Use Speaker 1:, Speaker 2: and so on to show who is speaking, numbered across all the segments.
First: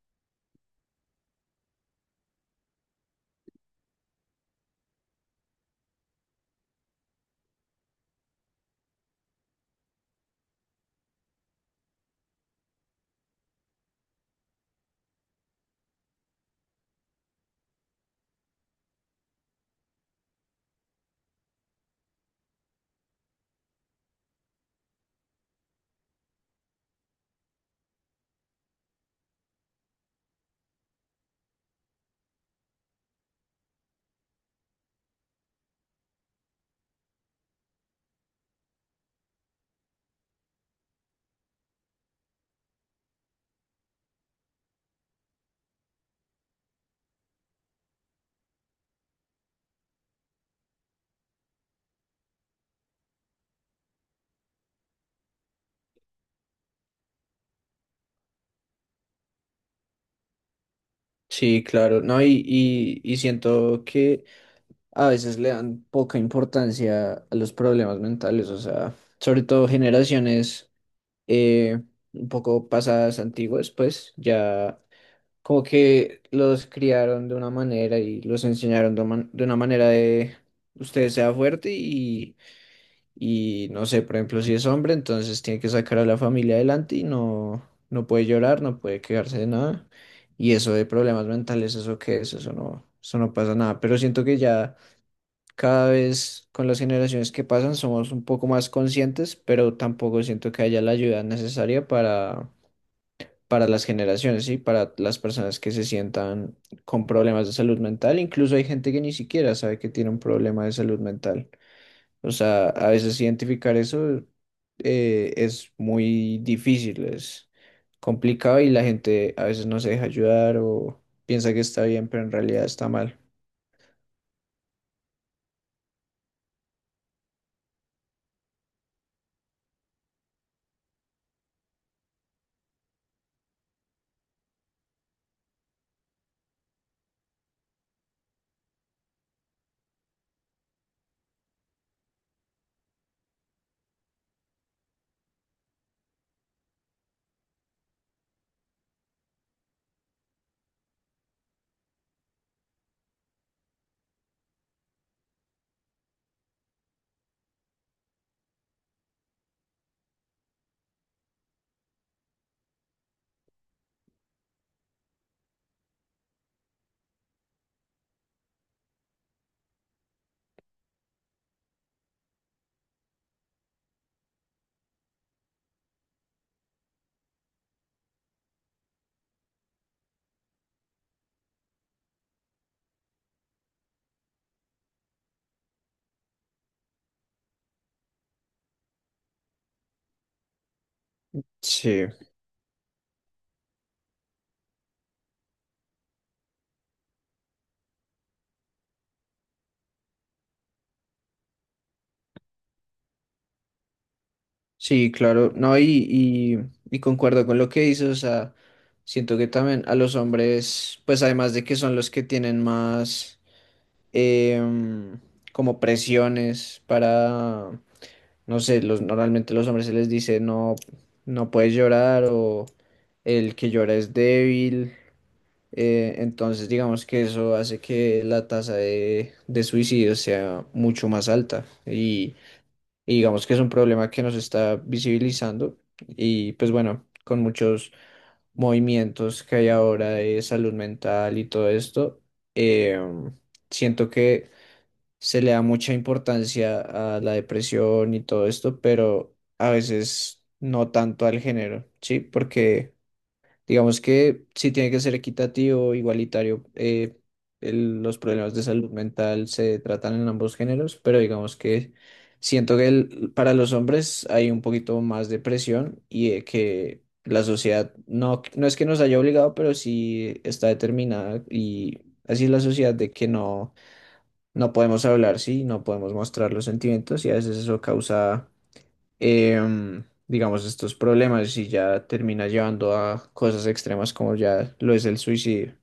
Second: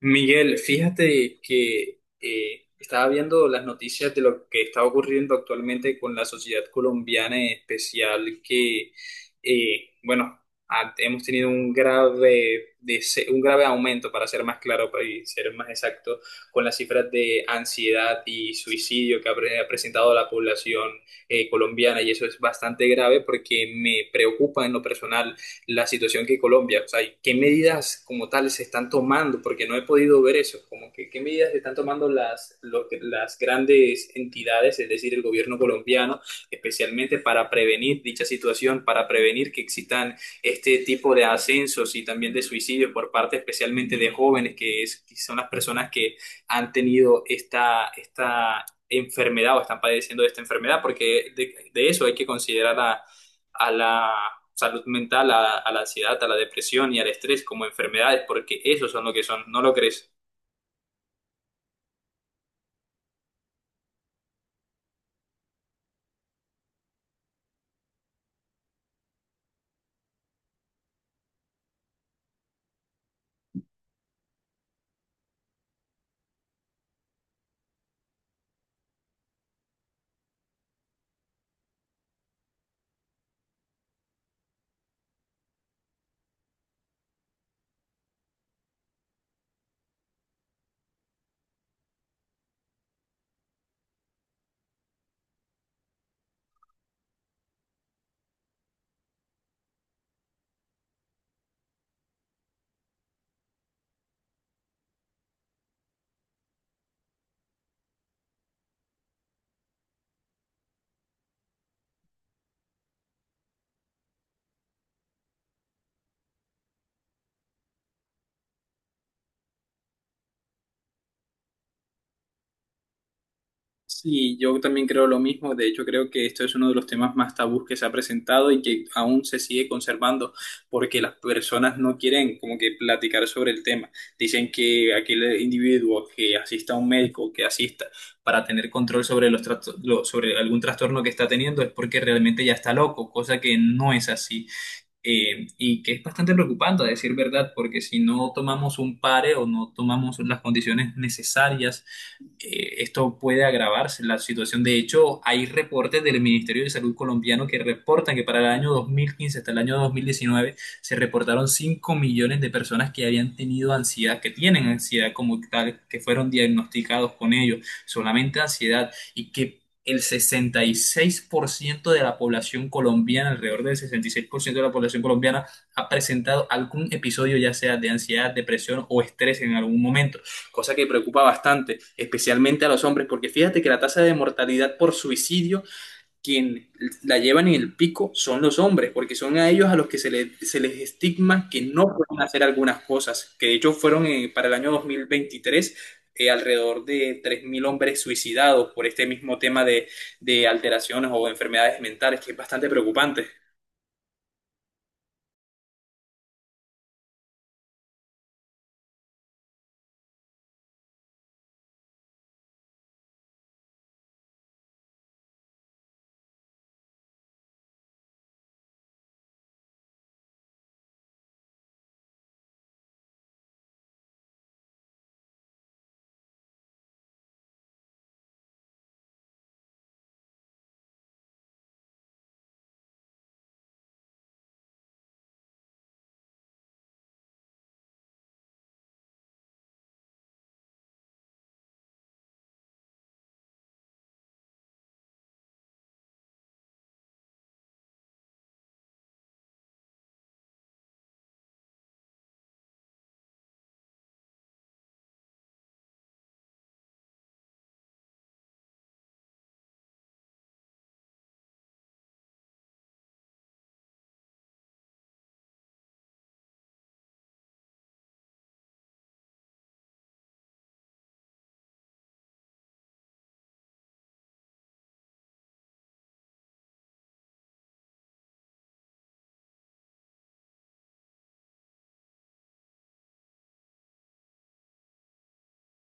Speaker 1: Miguel, fíjate que estaba viendo las noticias de lo que está ocurriendo actualmente con la sociedad colombiana en especial, eh, bueno, hemos tenido un grave, un grave aumento. Para ser más claro, y ser más exacto, con las cifras de ansiedad y suicidio que ha presentado la población colombiana. Y eso es bastante grave porque me preocupa en lo personal la situación que Colombia, o sea, ¿qué medidas como tal se están tomando? Porque no he podido ver eso, como que qué medidas se están tomando las grandes entidades, es decir, el gobierno colombiano, especialmente para prevenir dicha situación, para prevenir que existan este tipo de ascensos y también de suicidios por parte especialmente de jóvenes, que, que son las personas que han tenido esta enfermedad o están padeciendo de esta enfermedad, porque de eso hay que considerar a la salud mental, a la ansiedad, a la depresión y al estrés como enfermedades, porque esos son lo que son, ¿no lo crees?
Speaker 2: Sí, claro, no, y siento que a veces le dan poca importancia a los problemas mentales, o sea, sobre todo generaciones eh, un poco pasadas, antiguas, pues ya como que los criaron de una manera y los enseñaron de una manera de usted sea fuerte y no sé, por ejemplo, si es hombre, entonces tiene que sacar a la familia adelante y no, no puede llorar, no puede quejarse de nada. Y eso de problemas mentales, ¿eso qué es? Eso no pasa nada. Pero siento que ya cada vez con las generaciones que pasan somos un poco más conscientes, pero tampoco siento que haya la ayuda necesaria para las generaciones, y para las personas que se sientan con problemas de salud mental. Incluso hay gente que ni siquiera sabe que tiene un problema de salud mental. O sea, a veces identificar eso es muy difícil, es complicado y la gente a veces no se deja ayudar o piensa que está bien, pero en realidad está mal.
Speaker 1: Sí, yo también creo lo mismo. De hecho, creo que esto es uno de los temas más tabús que se ha presentado y que aún se sigue conservando porque las personas no quieren como que platicar sobre el tema. Dicen que aquel individuo que asista a un médico, que asista para tener control sobre los sobre algún trastorno que está teniendo es porque realmente ya está loco, cosa que no es así. Y que es bastante preocupante, a decir verdad, porque si no tomamos un pare o no tomamos las condiciones necesarias, esto puede agravarse la situación. De hecho, hay reportes del Ministerio de Salud colombiano que reportan que para el año 2015 hasta el año 2019 se reportaron 5 millones de personas que habían tenido ansiedad, que tienen ansiedad como tal, que fueron diagnosticados con ello, solamente ansiedad, y que el 66% de la población colombiana, alrededor del 66% de la población colombiana, ha presentado algún episodio ya sea de ansiedad, depresión o estrés en algún momento, cosa que preocupa bastante, especialmente a los hombres, porque fíjate que la tasa de mortalidad por suicidio, quien la llevan en el pico son los hombres, porque son a ellos a los que se les estigma que no
Speaker 2: Sí,
Speaker 1: pueden hacer algunas cosas, que de hecho fueron para el año 2023 alrededor de 3.000 hombres suicidados por este mismo tema de alteraciones o enfermedades mentales, que es bastante preocupante.
Speaker 2: sí, claro, no, y concuerdo con lo que dices, o sea, siento que también a los hombres, pues además de que son los que tienen más em, como presiones para no sé, normalmente los hombres se les dice no, no puedes llorar o el que llora es débil. Entonces digamos que eso hace que la tasa de suicidio sea mucho más alta y digamos que es un problema que nos está visibilizando y pues bueno, con muchos movimientos que hay ahora de salud mental y todo esto, eh, siento que se le da mucha importancia a la depresión y todo esto, pero a veces no tanto al género, ¿sí? Porque digamos que sí tiene que ser equitativo, igualitario, los problemas de salud mental se tratan en ambos géneros, pero digamos que siento que para los hombres hay un poquito más de presión y de que... La sociedad no, no es que nos haya obligado, pero sí está determinada y así es la sociedad de que no, no podemos hablar, sí, no podemos mostrar los sentimientos y a veces eso causa, digamos, estos problemas y ya termina llevando a cosas extremas como ya lo es el suicidio.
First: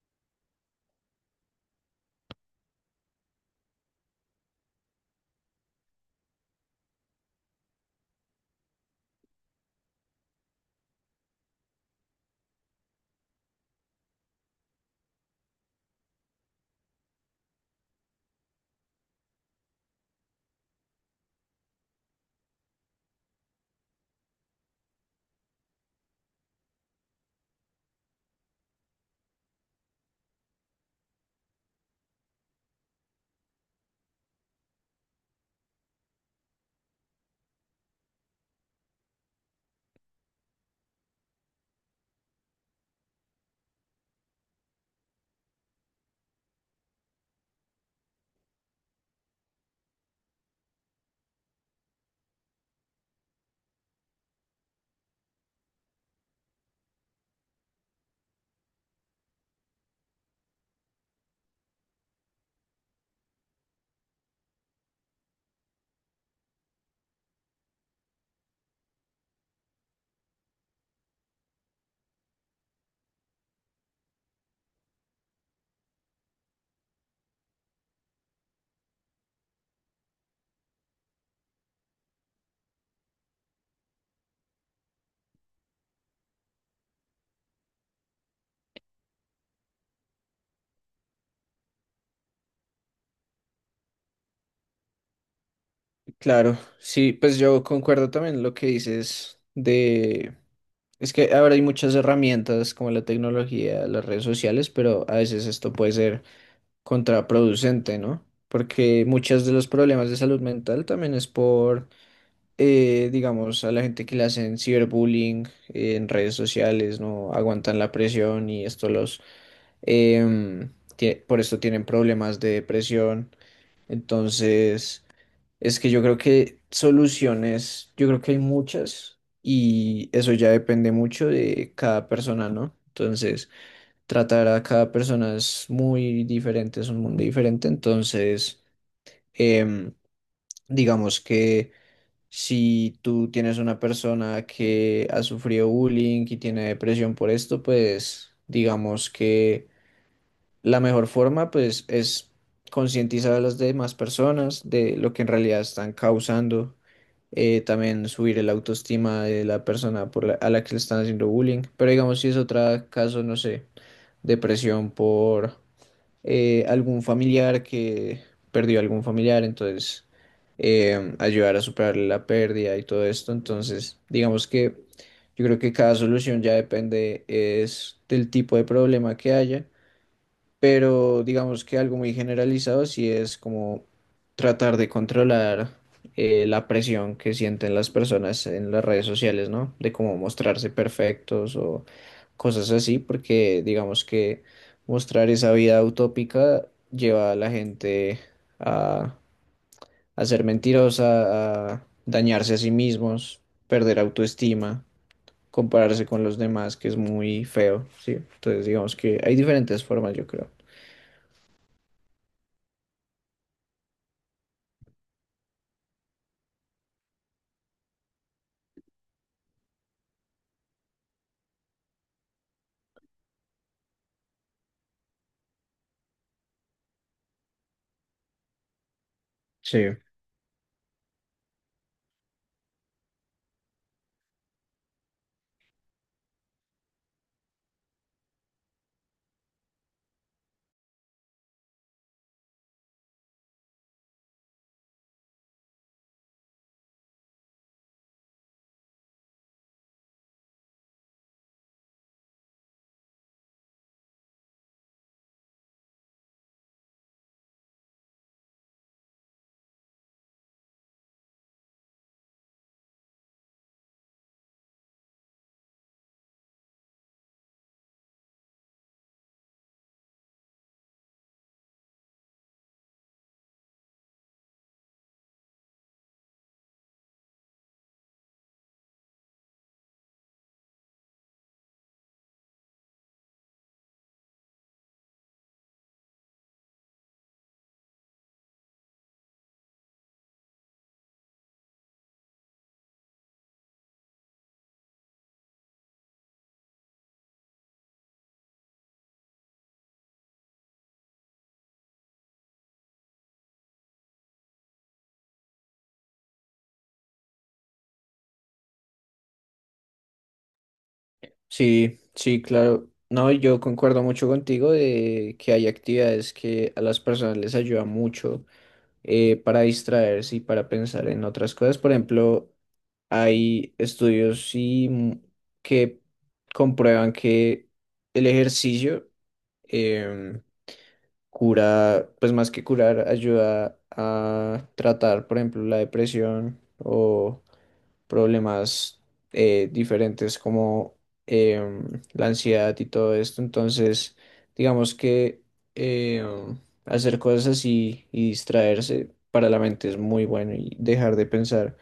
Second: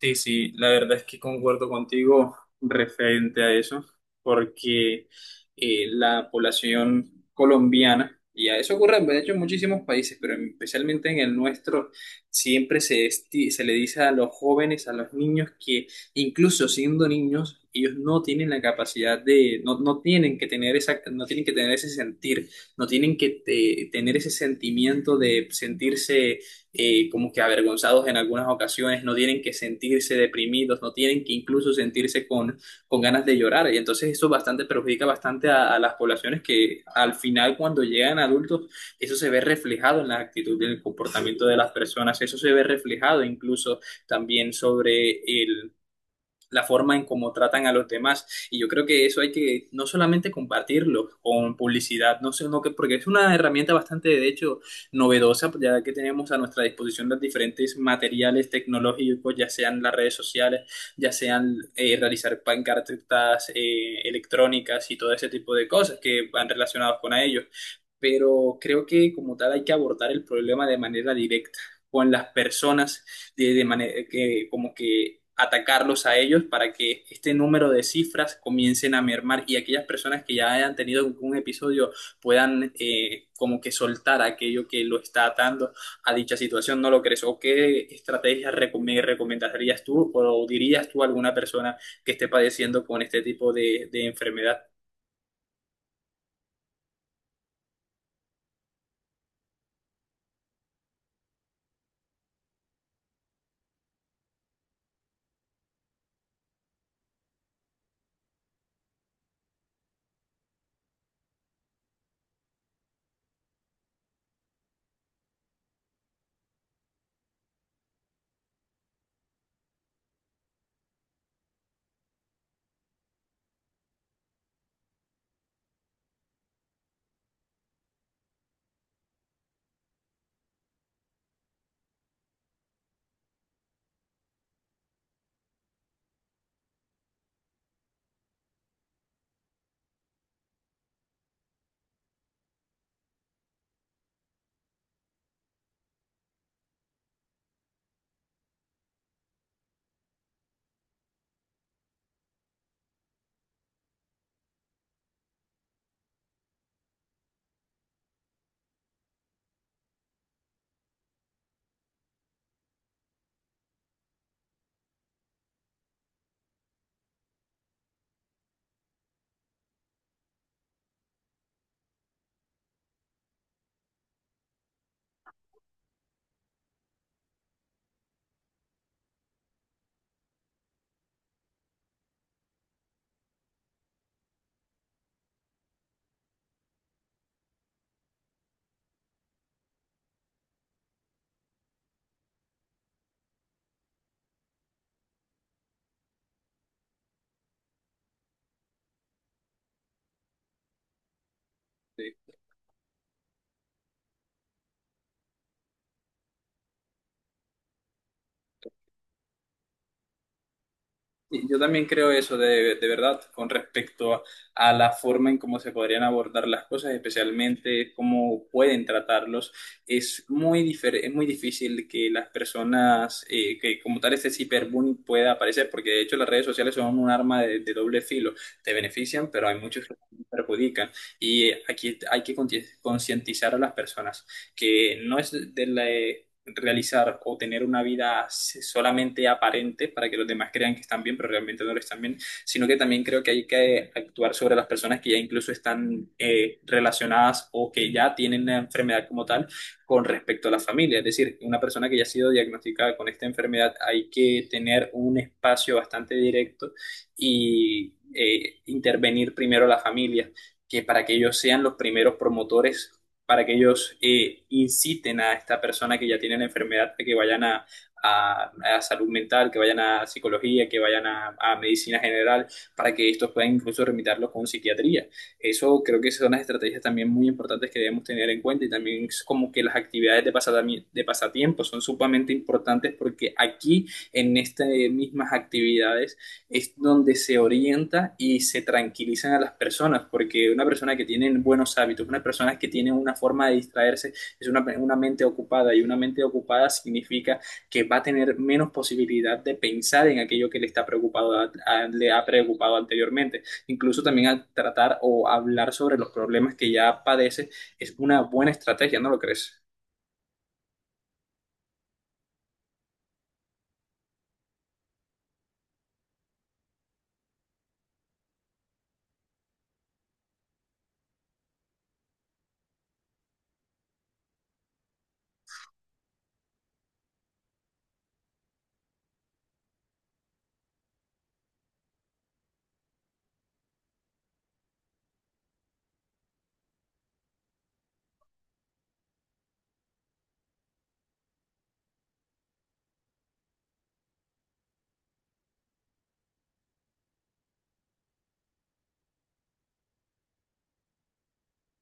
Speaker 1: Sí, sí, la verdad es que concuerdo contigo referente a eso, porque la población colombiana, y a eso ocurre de hecho en muchísimos países, pero especialmente en el nuestro, siempre se, se le dice a los jóvenes, a los niños, que incluso siendo niños, ellos no tienen la capacidad de, no, no tienen que tener esa, no tienen que tener ese sentir, no tienen que tener ese sentimiento de sentirse como que avergonzados en algunas ocasiones, no tienen que sentirse deprimidos, no tienen que incluso sentirse con, ganas de llorar. Y entonces eso bastante perjudica bastante a, las poblaciones que al final cuando llegan adultos, eso se ve reflejado en la actitud y en el comportamiento de las personas, eso se ve reflejado incluso también sobre el la forma en cómo tratan a los demás. Y yo creo que eso hay que no solamente compartirlo con publicidad, no sé, no que, porque es una herramienta bastante, de hecho, novedosa, ya que tenemos a nuestra disposición los diferentes materiales tecnológicos, ya sean las redes sociales, ya sean realizar pancartas electrónicas y todo ese tipo de cosas que van relacionados con ellos. Pero creo que como tal hay que abordar el problema de manera directa con las personas de manera que como que atacarlos a ellos para que este número de cifras comiencen a mermar, y aquellas personas que ya hayan tenido un episodio puedan como que soltar aquello que lo está atando a dicha situación, ¿no lo crees? ¿O qué estrategias me recomendarías tú o dirías tú a alguna persona que esté padeciendo con este tipo de enfermedad?
Speaker 2: Claro, sí, pues yo concuerdo también lo que dices de... Es que ahora hay muchas herramientas como la tecnología, las redes sociales, pero a veces esto puede ser contraproducente, ¿no? Porque muchos de los problemas de salud mental también es por digamos, a la gente que le hacen ciberbullying en redes sociales, no aguantan la presión y esto em, por esto tienen problemas de depresión. Entonces, es que yo creo que soluciones, yo creo que hay muchas y eso ya depende mucho de cada persona, ¿no? Entonces, tratar a cada persona es muy diferente, es un mundo diferente, entonces, em, digamos que si tú tienes una persona que ha sufrido bullying y tiene depresión por esto, pues digamos que la mejor forma pues es concientizar a las demás personas de lo que en realidad están causando, también subir el autoestima de la persona a la que le están haciendo bullying, pero digamos si es otro caso, no sé, depresión por algún familiar que perdió algún familiar, entonces ayudar a superar la pérdida y todo esto. Entonces, digamos que yo creo que cada solución ya depende es del tipo de problema que haya pero digamos que algo muy generalizado sí es como tratar de controlar la presión que sienten las personas en las redes sociales, ¿no? De cómo mostrarse perfectos o cosas así, porque digamos que mostrar esa vida utópica lleva a la gente a, a ser mentirosa, a dañarse a sí mismos, perder autoestima. Compararse con los demás, que es muy feo, ¿sí? Entonces digamos que hay diferentes formas, yo creo.
Speaker 1: Yo también creo eso de, verdad, con respecto a, la forma en cómo se podrían abordar las cosas, especialmente cómo pueden tratarlos. Es muy es muy difícil que las personas, que como tal este ciberbullying pueda aparecer, porque de hecho las redes sociales son un arma de, doble filo. Te benefician, pero hay muchos que
Speaker 2: Sí.
Speaker 1: te perjudican. Y aquí hay que concientizar a las personas que no es de la realizar o tener una vida solamente aparente para que los demás crean que están bien, pero realmente no lo están bien, sino que también creo que hay que actuar sobre las personas que ya incluso están relacionadas o que ya tienen la enfermedad como tal con respecto a la familia. Es decir, una persona que ya ha sido diagnosticada con esta enfermedad, hay que tener un espacio bastante directo y intervenir primero la familia, que para que ellos sean los primeros promotores, para que ellos inciten a esta persona que ya tiene la enfermedad a que vayan a, salud mental, que vayan a psicología, que vayan a, medicina general, para que estos puedan incluso remitirlos con psiquiatría. Eso creo que son las estrategias también muy importantes que debemos tener en cuenta, y también es como que las actividades de de pasatiempo son sumamente importantes porque aquí en estas mismas actividades es donde se orienta y se tranquilizan a las personas, porque una persona que tiene buenos hábitos, una persona que tiene una forma de distraerse, es una mente ocupada, y una mente ocupada significa que va a tener menos posibilidad de pensar en aquello que le está preocupado, le ha preocupado anteriormente. Incluso también al tratar o hablar sobre los problemas que ya padece es una buena estrategia, ¿no lo crees?
Speaker 2: Sí, sí, claro. No, yo concuerdo mucho contigo de que hay actividades que a las personas les ayuda mucho para distraerse y para pensar en otras cosas. Por ejemplo, hay estudios sí, que comprueban que el ejercicio em, cura, pues más que curar, ayuda a tratar, por ejemplo, la depresión o problemas diferentes como la ansiedad y todo esto. Entonces, digamos que em, hacer cosas así y distraerse para la mente es muy bueno y dejar de pensar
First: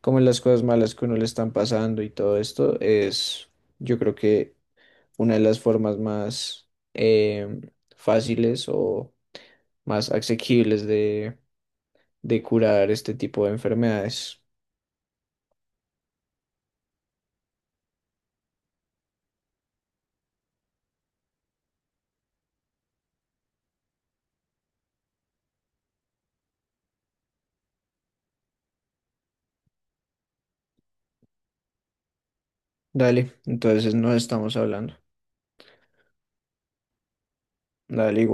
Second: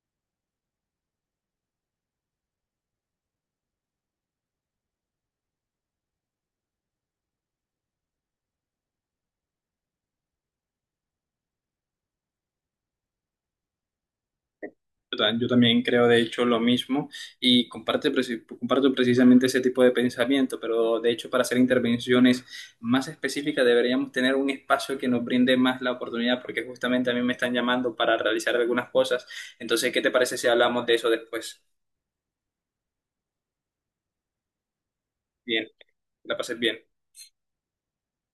Speaker 2: como en las cosas malas que uno le están pasando y todo esto es, yo creo que una de las formas más em, fáciles o más asequibles de curar este tipo de enfermedades.
Speaker 1: Yo yo también creo, de hecho, lo mismo, y comparto precisamente ese tipo de pensamiento, pero de hecho, para hacer intervenciones más específicas deberíamos tener un espacio que nos brinde más la oportunidad, porque justamente a mí me están llamando para realizar algunas cosas. Entonces, ¿qué te parece si hablamos de eso después?
Speaker 2: Dale, entonces nos estamos hablando.
Speaker 1: Bien, que la pases bien.
Speaker 2: Dale igual.